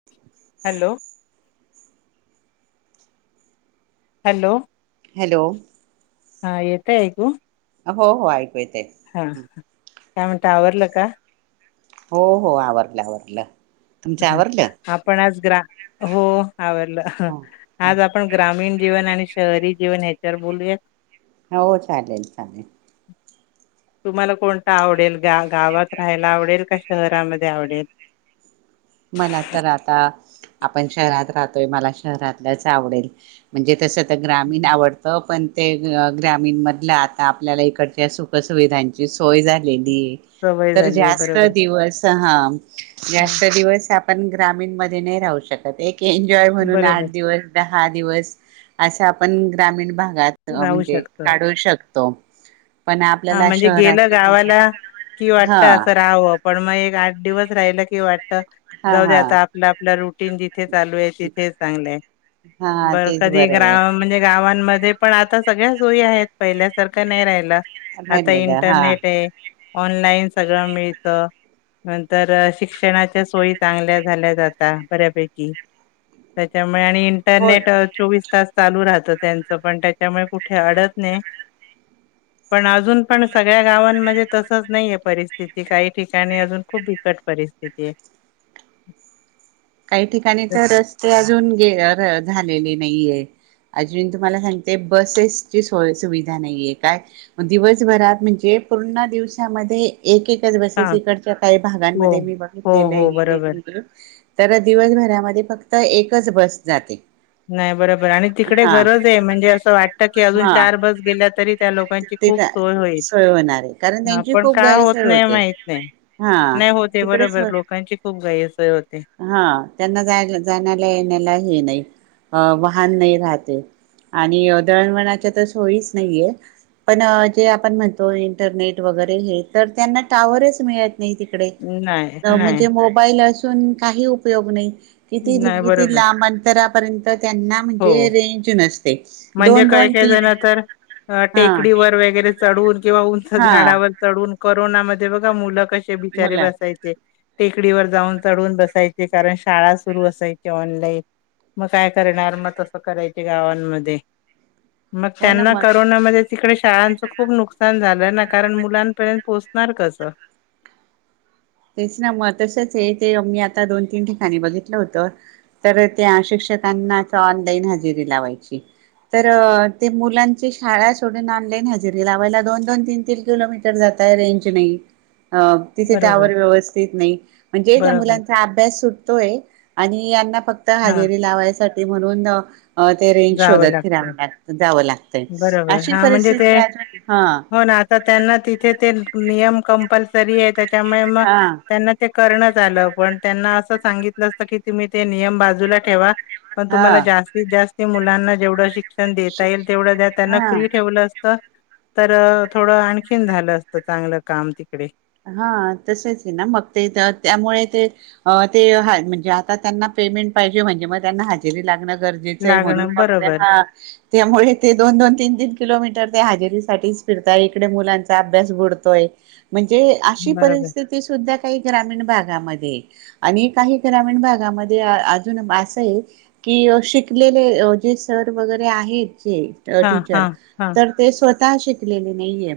[unintelligible] Hello hello hello हा येतय ऐकू हो, हो ऐकू येतय हा काय म्हणत आवरलं का हो, हो आवरलं, आवरलं तुमचं आवरलं आपण आज ग्रा हो आवरलं आज आपण ग्रामीण जीवन आणि शहरी जीवन ह्याच्यावर बोलूया हो चालेल, चालेल तुम्हाला कोणता आवडेल गा गावात राहायला आवडेल का शहरामध्ये आवडेल मला तर आता आपण शहरात राहतोय मला शहरातलंच आवडेल म्हणजे तसं तर ग्रामीण आवड तर पण ते ग्रामीणमधलं आता आपल्याला इकडच्या सुखसुविधांची सोय झालेली आहे सवय तर झालीय जास्त बरोबर दिवस तर हा हा जास्त दिवस आपण ग्रामीण मध्ये नाही राहू शकत एक एन्जॉय म्हणून आठ बरोबर दिवस, दहा दिवस असा आपण ग्रामीण भागात अ राहू म्हणजे शकतो काढू शकतो पण हा आपल्याला म्हणजे गेलं शहराची जी गावाला कि हा वाटत आता राहावं पण मग एक आठ दिवस राहिला कि वाटत हा जाऊ दे हा आता आपला आपला रुटीन जि चालू आहे तिथे चांगलंय हा बर तेच कधी बरं गा आहे म्हणजे गावांमध्ये पण आता सगळ्या सोयी आहेत पहिल्यासारखं नाही राहिला आता राहिलेलं हा इंटरनेट आहे ऑनलाईन सगळं मिळतं नंतर शिक्षणाच्या सोयी चांगल्या झाल्या जाता बऱ्यापैकी त्याच्यामुळे आणि त्या होय नेट चोवीस तास चालू राहतं त्यांचं पण त्याच्यामुळे कुठे अडत नाही पण अजून पण सगळ्या गावांमध्ये तसच नाही आहे परिस्थिती काही ठिकाणी अजून खूप बिकट परिस्थिती आहे काही ठिकाणी तर रस्ते अजून गे झालेले नाही आहेत अजून तुम्हाला सांगते बसेसची सोय, सुविधा नाहीय आहे काय दिवसभरात म्हणजे पूर्ण दिवसामध्ये एक एकच हा बसेस इकडच्या काही हो भागांमध्ये मी हो बघितलेले हो बरोबर. गेलेले आहे तर दिवसभरामध्ये फक्त एकच बस जाते नाही बरोबर आणि तिकडे हा गरज आहे म्हणजे असं वाटतं की अजून हा चार बस गेल्या तरी त्या लोकांची ते खूप सोय होईल सोय होणार आहे कारण हा त्यांची पण खूप का होत गैरसोय नाही होते माहित नाही हा नाही होते तिकडे बरोबर सोय लोकांची खूप गैरसोय होते हा त्यांना जाय जाण्याला येण्याला हे नाही अ वाहन नाही राहते आणि दळवळणाच्या तर सोयीच नाहीये पण जे आपण म्हणतो इंटरनेट वगैरे हे तर त्यांना टाॅवरच मिळत ना नाही तिकडे नाही, नाही, म्हणजे मो मोबाईल असून काही उपयोग नाही किती, नाही किती बरोबर. लांब अंतरापर्यंत त्यांना हो, म्हणजे रेंज नसते म्हणजे दोन, दोन, काही-काही तीन जण तर अ, हा टेकडीवर वगैरे चढून किंवा उंच हा झाडावर चढून कोरोनामध्ये बघा मुलं कसे बिचारे मुला बसायचे टेकडीवर जाऊन चढून बसायचे कारण शाळा सुरू असायची ऑनलाईन मग काय करणार मग तसं करायचे गावांमध्ये मग हो ना त्यांना कोरोनामध्ये तिकडे शाळांचं खूप नुकसान झालंय ना कारण मुलांपर्यंत पोहोचणार कसं? तेच ना मग तसंच आहे ते मी आता दोन, तीन ठिकाणी बघितलं होत. तर त्या शिक्षकांनाच ऑनलाईन हजेरी लावायची. तर ते मुलांची शाळा सोडून ऑनलाईन हजेरी लावायला दोन दोन तीन तीन किलोमीटर रेंज नाही तिथं बरोबर टॉवर व्यवस्थित नाही म्हणजे त्या बरोबर मुलाचा अभ्यास सुटतोय आणिना फक्त हां हजेरी लावायसाठी म्हणून ते रेंज जावं शोधत फिराव लागतं ला जावं लागतं. बरोबर अशी परिस्थिती आहे हा तर त्यांना तिथे ते नियम कंपल्सरी आहे त्याच्यामुळे मग हा त्यांना ते करणच आलं पण त्यांना असं सांगितलं असतं की तुम्ही ते नियम बाजूला ठेवा पण हा तुम्हाला जास्तीत जास्त मुलांना जेवढं शिक्षण देता येईल तेवढं त्यांना हा फ्री ठेव. असं तर थोडं आणखीन झालं असत चांगलं काम तिकडे हा तसंच आहे ना मग ते त्यामुळे ते ते म्हणजे आता त्यांना पेमेंट पाहिजे म्हणजे मग त्यांना हजेरी लागणं गरजेच गरजेच आहे म्हणून लागणं मग त्या बरोबर हा त्यामुळे ते दोन दोन तीन तीन किलोमीटर ते हाजेरी साठीच फिरतय इकडे मुलांचा अभ्यास बुडतोय. ते अशी बरोबर परिस्थिती सुद्धा काही ग्रामीण भागामध्ये. आणि काही ग्रामीण भागामध्ये अजून असं आहे. कि शिकलेले जे सर वगैरे आहेत जे हां, टीचर हां, हां. तर ते स्वतः शिकलेले नाहीये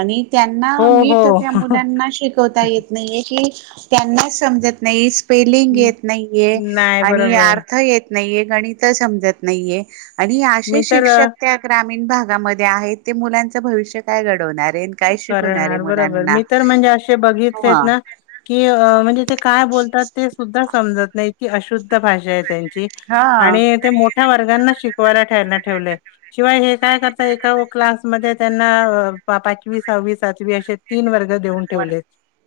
आणि त्यांना हो, नीट हो. मुलांना शिकवता येत नाहीे की त्यांना समजत नाही. स्पेलिंग येत नाहीये नाही आणि बरोबर. अर्थ येत नाहीये गणित समजत नाहीये. आणि असे मी तर अ, शिक्षक त्या ग्रामीण भागामध्ये आहेत ते मुलांच भविष्य काय घडवणार आहे. काय शिकवणारे आहे मुलांना बरं मी तर म्हणजे असे ह बघितलेत ना कि म्हणजे ते काय बोलतात ते सुद्धा समजत नाही अशुद्ध भाषा आहे त्यांची. हा आणि ते मोठ्या वर्गांना शिकवायलायला त्यांना ठेवलेय. शिवाय हे काय करत एका क्लासमध्येध्ये त्यांना पाठी पाचवी सहावी सातवी असे तीन वर्ग देऊन ठेवले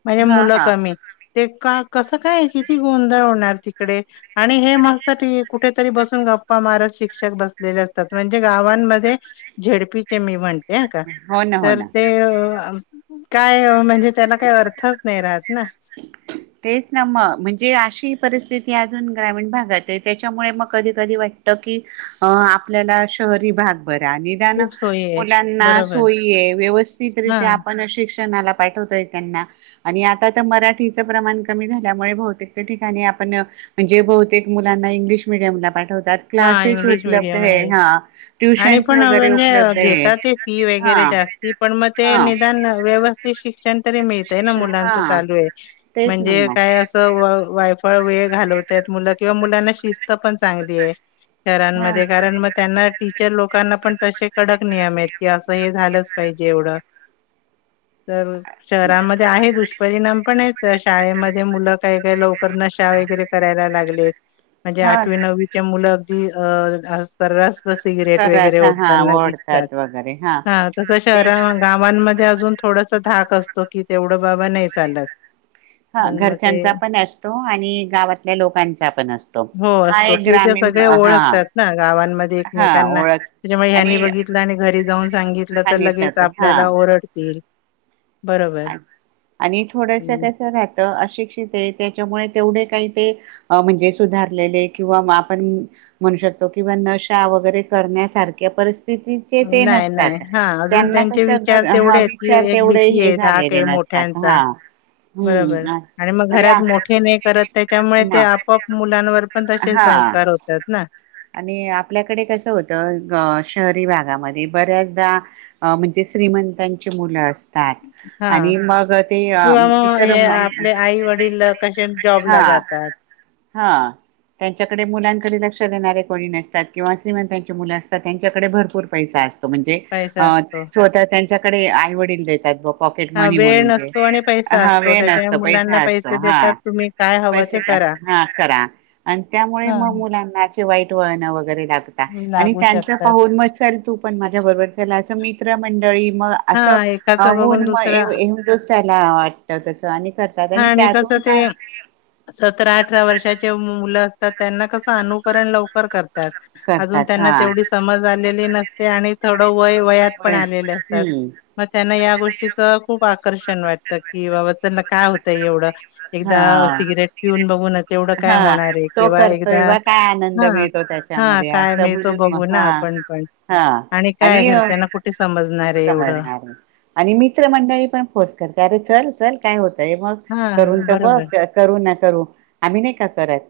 म्हणजे हा मुलं हा कमी ते का कसं काय किती गोंधळ होणार तिकडे आणि हे मस्ती कुठेतरी बसून गप्पा मारत शिक्षक बसलेले असतात म्हणजे गावांमध्ये झेडपीचे मी म्हणते का हो ना हो तर ना ते काय म्हणजे त्यांना काही अर्थच नाही राहत ना ह तेच ना मग म्हणजे अशी परिस्थिती अजून ग्रामीण भागात आहे त्याच्यामुळे मग कधी कधी वाटते की आपल्याला शहरी भाग बरा आणि खूप सोयी आहेत मुलाना बरोबर सोय व्यवस्थित रित्या हां आपण शिक्षणा पाठवतोय त्यांना आणि आता तर मराठीचं प्रमाण कमी झाल्यामुळे बहुतेक ठिकाणी आपण म्हणजे बहुतेक मुलांना इंग्लिश मिडियमला पाठवतात. हां क्लासेस इंग्लिश उपलब्ध मीडियम आहे हा आणि ट्युशन्स पण वगैरे म्हणजे उपलब्ध आहे घेतात ते फी हा. वगैरे जास्ती पण मग ते हा निदान व्यवस्थीत ते शिक्षण तरी मिळतय ना शिक्षण हा मुलांच चालू आहे तेच ना म्हणजे मग काय असं वायफळ वेळ घालवतात मुलं किंवा मुलांना शिस्त पण चांगली आहे. हा शहरानमध्ये कारण मग त्यांना त्या लोकांना पण तसे कडक नियम आहेत की असं हे झालंच पाहिजे एवढं. तर शहरामध्ये आहे दुष्परिणाम पण आहेत शाळेमध्ये मुलं काही का लवकर नशा वगैरे करायला लागले म्हणजे हा आठवी नववीची मुल ती अ परवाच सिगरेट सर्रास वगैरे हा ओढताना दिसतात ओढतात वगैरे हा तसं ते शहरात गावांमध्ये अजून थोडंसं धाक असतो कि तेवढं बाबा नाही चालत. हा पण मग ते घरच्यांचा पण असतो आणि गावातल्या लोकांचा पण असतो. हो हा असतो एक कि तिथे ग्रामीण सगळे हा ओळखतात ना गावांमध्ये हा एकमेकांना. ओळख त्याच्यामुळे ह्यांनी आणि बघितलं आणि घरी जाऊन सांगितलं तर लगेच आपल्याला ओरडतील. बरोबर आणि थोडंसं पण कसं राहतं अशिक्षित आहे त्याच्यामुळे तेवढे काही ते अ म्हणजे सुधारलेले किंवा आपण म्हणू शकतो कि नशा वगैरे करण्यासारख्या परिस्तिथी नाही नाही हा अजून त्यांचे कस विचार घर तेवढे हा आहेत की विचार एक तेवढे भीती हे आहे धाक झालेले ते नसतात मोठ्यांचा हा बरोबर हम्म आणि मग घरात मोठे नाही करत त्याच्यामुळे ते अपोआप मुलांवर पण तसे हा संस्कार होतात ना. आणि आपल्याकडे कसं होतं शहरी भागामध्ये बऱ्याचदा अ म्हणजे श्रीमंतांची मुलं असतात. हां आणि मग ते किंवा मग इतर हे आपले आई-वडील कसे जॉबला जातात हा त्यांच्याकडे मुलांकडे लक्ष देणारे. कोनी नसतात किंवा श्रीमंताची मुलं असतात त्यांच्याकडे भरपूर पैसा असतात. म्हणजे पैसा असतो स्वतः त्यांच्याकडे आई वडील देतात. पॉकेट हां मनी वेळ म्हणून नसतो आणि म्हणजे पैसा हा असतो वेळ त्याच्या नसतो मुलांना पैसा पैसे असतो हा. देतात तुम्ही काय हवं पैसे ते दया करा हा करा आणि त्यामुळे मग हां मुलांना वाईट वळण वगैरे लागतं आणि लागू त्यांच शकतात पाहुन मग चलतो पण माझ्या बरोबर चला असं मित्र मंडळी मग असं हां अ एकाचं बघून होऊन मग दुसरा हिरमूस त्याला वाटतं असं आणि करतात हां आणि कसं त्यातून काय ते सतरा अठरा वर्षाचे मुलं असतात त्यांना कसं अनुकरण लवकर करतात. अजून करतात त्यांना हा तेवढी समज आलेली नसते आणि थोड वय वयात पण होय आलेले असते. हम्म मग त्यांना या गोष्टीच खूप आकर्षण वाटतं की बाबा त्यांना काय होतंय एवढं एकदा हा सिगरेट पिऊन बघून तेवढं काय हा होणार आहे तो किंवा करतोय एकदा बा काय आनंद हा मिळतो हा त्याच्यामध्ये काय असं मिळतो म्हणून बघू मग ना हा आपण पण हा आणि काय घरच्यांना कुठे समजणार. आहे एवढं. समजणार आणि मित्र मंडळी पण फोर्स करते अरे चल चल काय होतय मग. हा करून तर बघ बरोबर करू ना करू आम्ही नाही का करत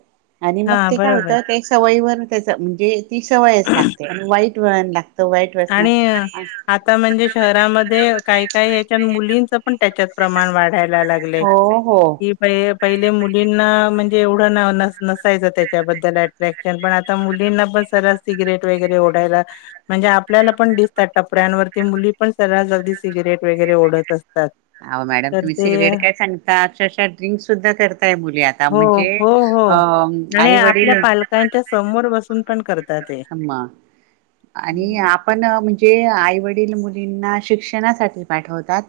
आणि मग हा ते काय होतं बरोबर. का सवयवर त्याच म्हणजे ती सवयच लागते आणि वाईट वेळान लागते. आणि आता म्हणजे शहरामध्ये काही काही ह्याच्या मुलींचं पण त्याच्यात प्रमाण वाढायला लागलं. क्ले हो हो किप [unintelligible] पहिले मुलींना म्हणजे एवढं न न नसायचं त्याच्याबद्दल अट्रॅक्ट पण आता मुलींना पण सर सिगरेट वगैरे ओढायला म्हणजे आपल्याला पण दिसतात टपऱ्यांवरती मुली पण सरळास अगदी सिगरेट वगैरे ओढत असतात. अहो मॅडम तर तुम्ही ते सिगरेट काय सांगता अक्षरशा ड्रिंक सुद्धा करताय मुली आता हो म्हणजे हो अ आई वडील त्यांच्या समोर बसून पण करत हमा आणि आ पण म्हणजे आईवडील मुलींना शिक्षणासाठी पाठवतात.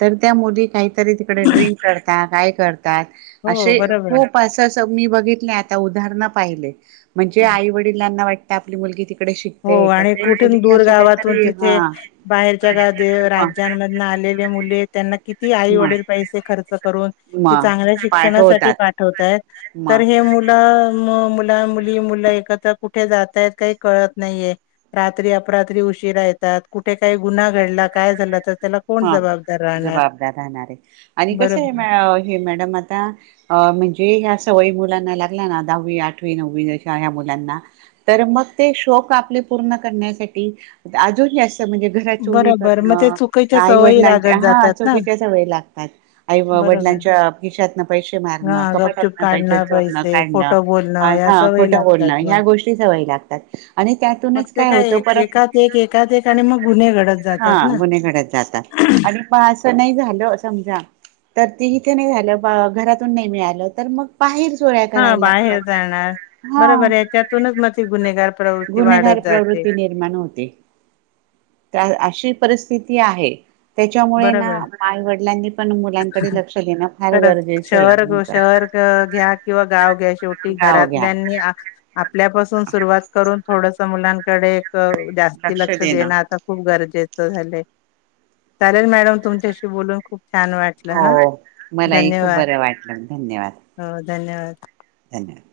तर त्या मुली काय तरी तिकडे ड्रिंक करतात काय करतात हो अशे बरोबर खूप पासास मी बघितलं आता उदाहरण पाहिले म्हणजे आहे. आई वडिलांना वाटत आपली मुलगी ती हो आणि कुठून दूर गावातून काहीतरी हा तिथे बाहेरच्या ग- मग राज्यांम नालेले मुले त्यांना किती आई वडील पैसे खर्च करून. मग मग चांगल्या शिक्षणासाठी पाठवतात पाठवतायत तर मग हे मुल म मु ल- मुली मुलं एकत्र कुठे जातायत काही कळत नाहीेये रात्री अपरात्री उशीरा येतात कुठे काय गुन्हा घडला काय झालं तर त्याला कोण हा जबाबदार राहणार जबाबदार राहणार ए आणि कस बरोबर आय म- हे मॅडम आता अ म्हणजे ह्या सवयी मुलांना लागल्या ना दहावी, आठवी, नववी अशा ह्या मुलांना. तर मग ते शौक आपले पूर्ण करण्यासाठी अजून जास्त म्हणजे घरात चोरी बरोबर करण. मग ते चुकीच्या आई सवयी वडिलांच्या लागत हा जातात ना चुकीच्या सवई लागतात आई बरोबर वडिलांच्या खिशातन पैसे हा मारणं गपचूप कपाटातन पैसे काढणं चोरणं पैसे काढणं खोटं बोलणं या हा सवयी खोटं लागतात बोलणं मग ह्या गोष्टी सवय लाग आणि मग त्यातूनच ते काय होत एक परत एकात एक एकात एक आणि मग गुन्हे घडत हा जातात ना गुन्हेघडत जातात. आणि पहा असं नाय झालं समजा. तर ते इथे नाही झालं घरातून नाही मिळालं तर मग बाहेर जोळ्या हा करायला लागतात. बाहेर जाणार हा बरोबर आय त्यातूनच म ती गुन्हेगार प्रवृत्ती वाढत जा प्रवृती निर्माण होते. अशी परिस्थिती आहे. त्याच्यामुळे ना बरोबर आईवडिलांनी पण मुलांकडे लक्ष देणं फार खरंच गरजेचं ए. शहर शहर घ्या किंवा गाव घ्या शेवटी घ्याव घ्या घरातल्यानी आपल्यापासून सुरुवात करून थोडस मुलांकडे एक जास्ती लक्ष देणं आता खूप गरजेचं झालंय. चालेल मॅडम तुमच्याशी बोलून खूप छान वाट हो मलाही खूप बरं वाटलं धन्यवाद. हो धन्यवाद. धन्यवाद.